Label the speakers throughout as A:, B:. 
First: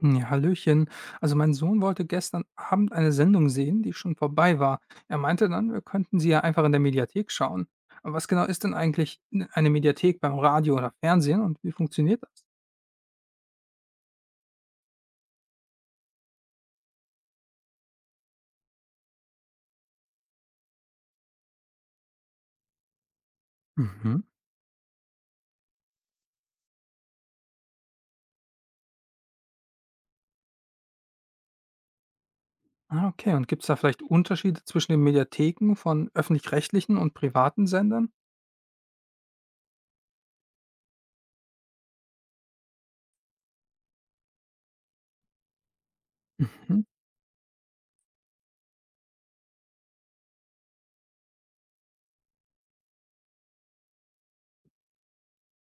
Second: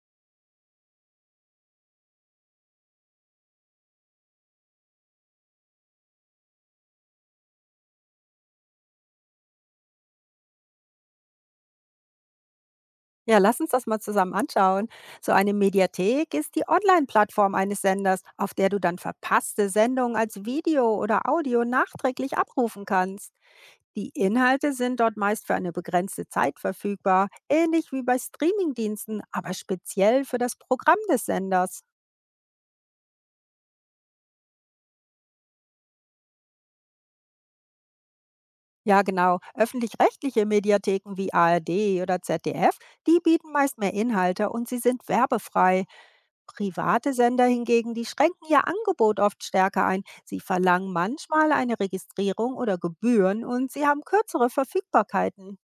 A: Ja, Hallöchen. Also mein Sohn wollte gestern Abend eine Sendung sehen, die schon vorbei war. Er meinte dann, wir könnten sie ja einfach in der Mediathek schauen. Aber was genau ist denn eigentlich eine Mediathek beim Radio oder Fernsehen und wie funktioniert das?
B: Ja, lass uns das mal zusammen anschauen. So eine Mediathek ist die Online-Plattform eines Senders, auf der du dann verpasste Sendungen als Video oder Audio nachträglich abrufen kannst. Die
A: Mhm.
B: Inhalte sind dort meist für eine begrenzte Zeit verfügbar, ähnlich wie bei Streamingdiensten, aber speziell für das Programm des Senders.
A: Ah, okay. Und gibt es da vielleicht Unterschiede zwischen den Mediatheken von öffentlich-rechtlichen und privaten Sendern?
B: Ja, genau. Öffentlich-rechtliche Mediatheken wie ARD oder ZDF, die bieten meist mehr Inhalte und sie sind werbefrei.
A: Mhm.
B: Private Sender hingegen, die schränken ihr Angebot oft stärker ein. Sie verlangen manchmal eine Registrierung oder Gebühren und sie haben kürzere Verfügbarkeiten.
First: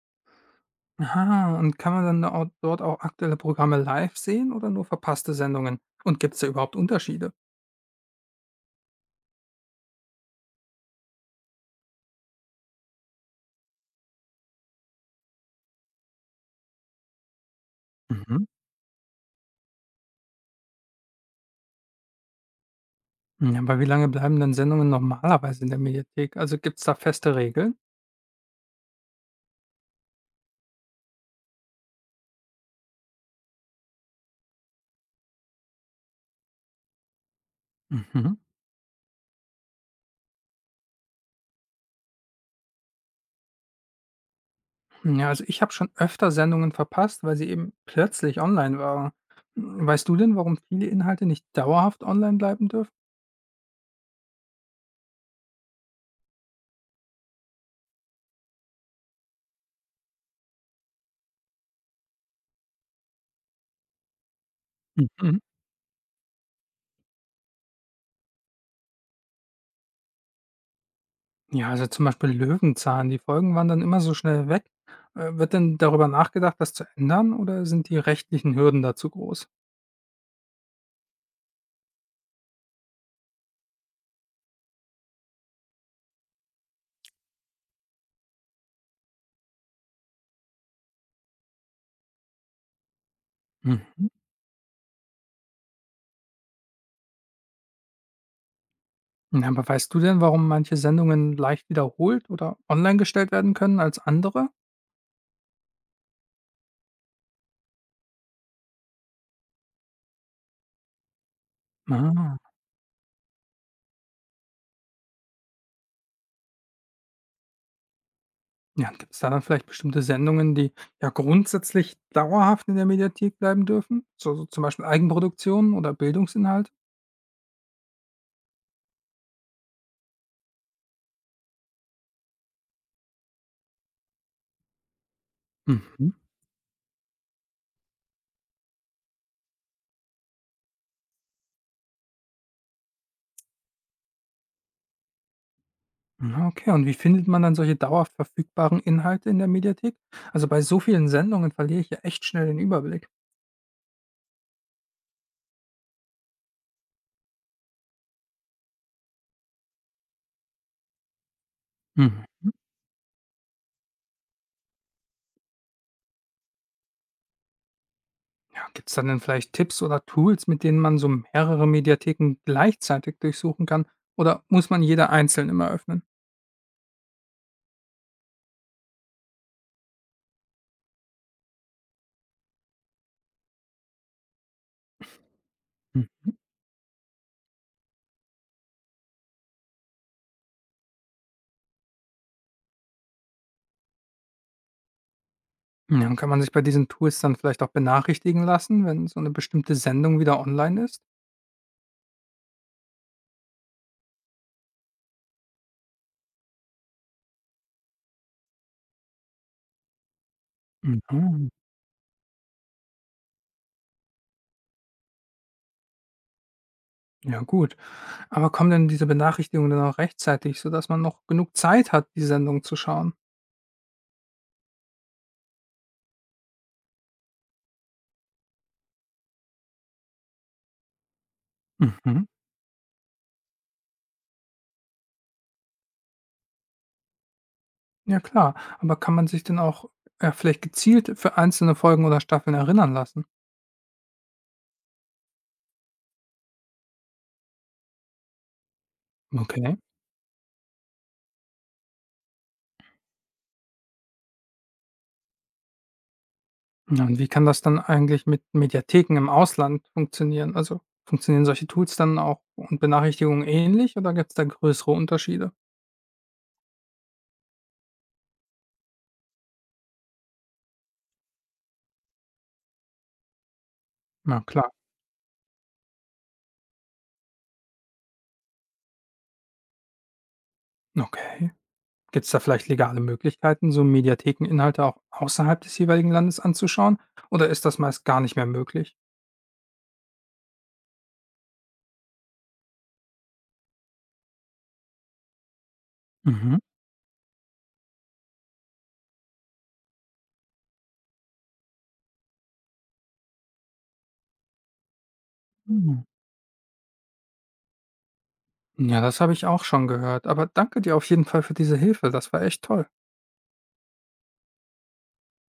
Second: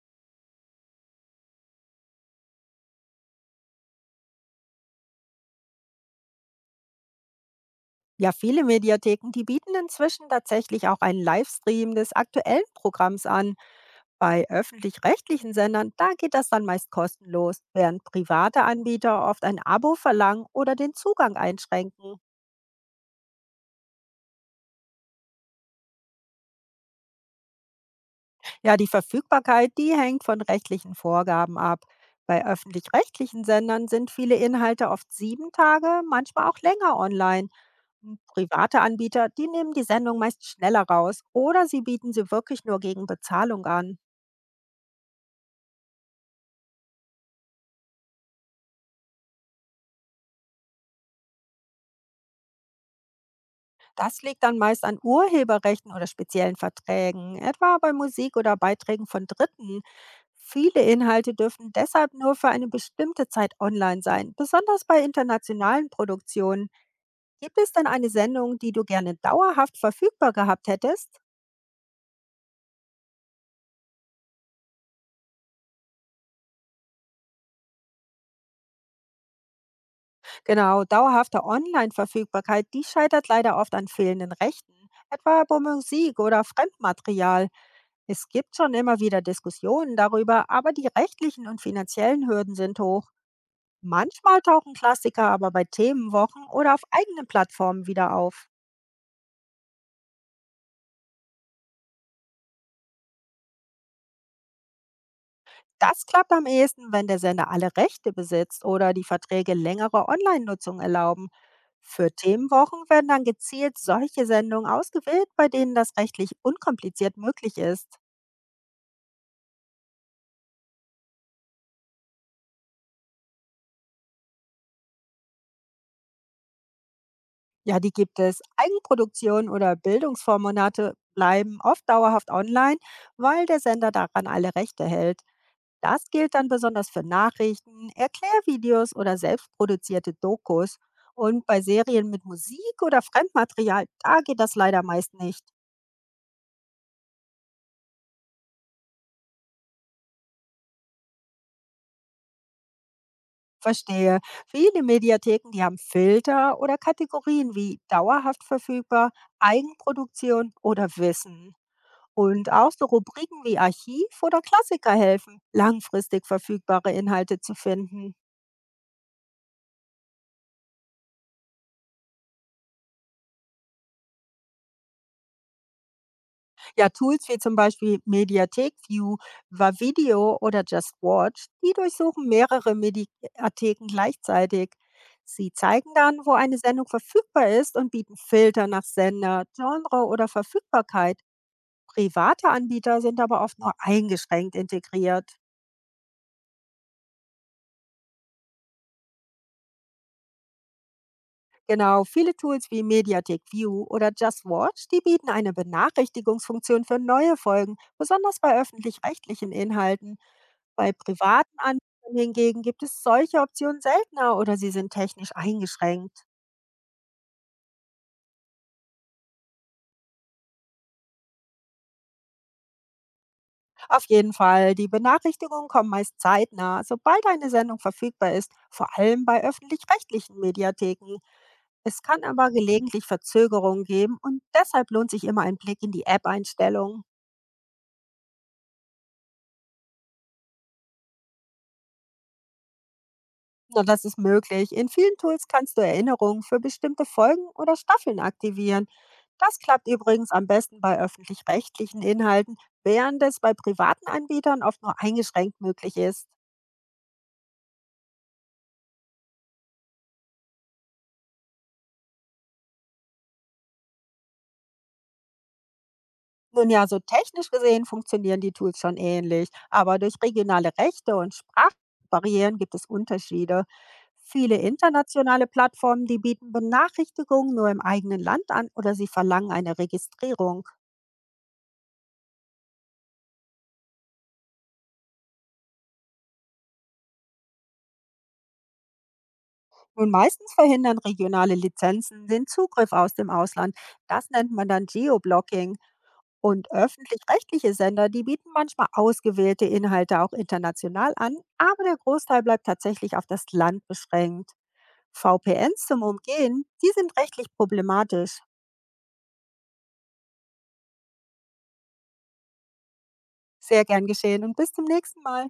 A: Aha, und kann man dann dort auch aktuelle Programme live sehen oder nur verpasste Sendungen? Und gibt es da überhaupt Unterschiede?
B: Ja, viele Mediatheken, die bieten inzwischen tatsächlich auch einen Livestream des aktuellen Programms an. Bei öffentlich-rechtlichen Sendern, da geht das dann meist kostenlos, während
A: Mhm.
B: private Anbieter oft ein Abo verlangen oder den Zugang einschränken.
A: Ja, aber wie lange bleiben denn Sendungen normalerweise in der Mediathek? Also gibt's da feste Regeln?
B: Ja, die Verfügbarkeit, die hängt von rechtlichen Vorgaben ab. Bei öffentlich-rechtlichen Sendern sind viele Inhalte oft 7 Tage, manchmal auch länger online.
A: Mhm.
B: Private Anbieter, die nehmen die Sendung meist schneller raus oder sie bieten sie wirklich nur gegen Bezahlung an.
A: Ja, also ich habe schon öfter Sendungen verpasst, weil sie eben plötzlich online waren. Hm, weißt du denn, warum viele Inhalte nicht dauerhaft online bleiben dürfen?
B: Das liegt dann meist an Urheberrechten oder speziellen Verträgen, etwa bei Musik oder Beiträgen von Dritten. Viele Inhalte dürfen deshalb nur für eine bestimmte Zeit online sein, besonders bei
A: Mhm.
B: internationalen Produktionen. Gibt es denn eine Sendung, die du gerne dauerhaft verfügbar gehabt hättest?
A: Ja, also zum Beispiel Löwenzahn, die Folgen waren dann immer so schnell weg. Wird denn darüber nachgedacht, das zu ändern oder sind die rechtlichen Hürden da zu groß?
B: Genau, dauerhafte Online-Verfügbarkeit, die scheitert leider oft an fehlenden Rechten, etwa bei Musik oder Fremdmaterial. Es gibt schon immer wieder Diskussionen darüber, aber die rechtlichen und finanziellen Hürden sind hoch.
A: Mhm.
B: Manchmal tauchen Klassiker aber bei Themenwochen oder auf eigenen Plattformen wieder auf.
A: Ja, aber weißt du denn, warum manche Sendungen leicht wiederholt oder online gestellt werden können als andere?
B: Das klappt am ehesten, wenn der Sender alle Rechte besitzt oder die Verträge längere Online-Nutzung erlauben. Für
A: Ah.
B: Themenwochen werden dann gezielt solche Sendungen ausgewählt, bei denen das rechtlich unkompliziert möglich ist.
A: Ja, und gibt es da dann vielleicht bestimmte Sendungen, die ja grundsätzlich dauerhaft in der Mediathek bleiben dürfen? So, so zum Beispiel Eigenproduktionen oder Bildungsinhalte?
B: Ja, die gibt es. Eigenproduktionen oder Bildungsformate bleiben oft dauerhaft online, weil der Sender daran alle Rechte hält. Das
A: Mhm.
B: gilt dann besonders für Nachrichten, Erklärvideos oder selbstproduzierte Dokus. Und bei Serien mit Musik oder Fremdmaterial, da geht das leider meist nicht.
A: Ja, okay. Und wie findet man dann solche dauerhaft verfügbaren Inhalte in der Mediathek? Also bei so vielen Sendungen verliere ich ja echt schnell den Überblick.
B: Verstehe. Viele Mediatheken, die haben Filter oder Kategorien wie dauerhaft verfügbar, Eigenproduktion oder Wissen.
A: Mhm.
B: Und auch so Rubriken wie Archiv oder Klassiker helfen, langfristig verfügbare Inhalte zu finden.
A: Ja, gibt es dann denn vielleicht Tipps oder Tools, mit denen man so mehrere Mediatheken gleichzeitig durchsuchen kann? Oder muss man jede einzeln immer öffnen?
B: Ja, Tools wie zum Beispiel Mediathek View, Vavideo oder Just Watch, die durchsuchen mehrere Mediatheken gleichzeitig. Sie zeigen dann, wo eine Sendung verfügbar ist und bieten Filter nach Sender, Genre oder Verfügbarkeit. Private Anbieter sind aber oft nur eingeschränkt integriert.
A: Mhm. Ja, und kann man sich bei diesen Tools dann vielleicht auch benachrichtigen lassen, wenn so eine bestimmte Sendung wieder online ist?
B: Genau, viele Tools wie Mediathek View oder Just Watch, die bieten eine Benachrichtigungsfunktion für neue Folgen, besonders bei öffentlich-rechtlichen Inhalten. Bei
A: Mhm.
B: privaten Anbietern hingegen gibt es solche Optionen seltener oder sie sind technisch eingeschränkt.
A: Ja gut. Aber kommen denn diese Benachrichtigungen dann auch rechtzeitig, sodass man noch genug Zeit hat, die Sendung zu schauen?
B: Auf jeden Fall, die Benachrichtigungen kommen meist zeitnah, sobald eine Sendung verfügbar ist, vor allem bei öffentlich-rechtlichen Mediatheken. Es kann
A: Mhm.
B: aber gelegentlich Verzögerungen geben und deshalb lohnt sich immer ein Blick in die App-Einstellungen.
A: Ja klar, aber kann man sich denn auch, vielleicht gezielt für einzelne Folgen oder Staffeln erinnern lassen?
B: Na, das ist möglich. In vielen Tools kannst du Erinnerungen für bestimmte Folgen oder Staffeln aktivieren. Das
A: Okay.
B: klappt übrigens am besten bei öffentlich-rechtlichen Inhalten, während es bei privaten Anbietern oft nur eingeschränkt möglich ist.
A: Ja, und wie kann das dann eigentlich mit Mediatheken im Ausland funktionieren? Also, funktionieren solche Tools dann auch und Benachrichtigungen ähnlich oder gibt es da größere Unterschiede?
B: Nun ja, so technisch gesehen funktionieren die Tools schon ähnlich, aber durch regionale Rechte und Sprachbarrieren gibt es Unterschiede.
A: Na
B: Viele
A: klar.
B: internationale Plattformen, die bieten Benachrichtigungen nur im eigenen Land an oder sie verlangen eine Registrierung.
A: Okay. Gibt es da vielleicht legale Möglichkeiten, so Mediathekeninhalte auch außerhalb des jeweiligen Landes anzuschauen? Oder ist das meist gar nicht mehr möglich?
B: Nun, meistens verhindern regionale Lizenzen den Zugriff aus dem Ausland. Das nennt man dann Geoblocking.
A: Mhm.
B: Und öffentlich-rechtliche Sender, die bieten manchmal ausgewählte Inhalte auch international an, aber der Großteil bleibt tatsächlich auf das Land beschränkt. VPNs zum
A: Mhm.
B: Umgehen, die sind rechtlich problematisch.
A: Ja, das habe ich auch schon gehört. Aber danke dir auf jeden Fall für diese Hilfe. Das war echt toll.
B: Sehr gern geschehen und bis zum nächsten Mal.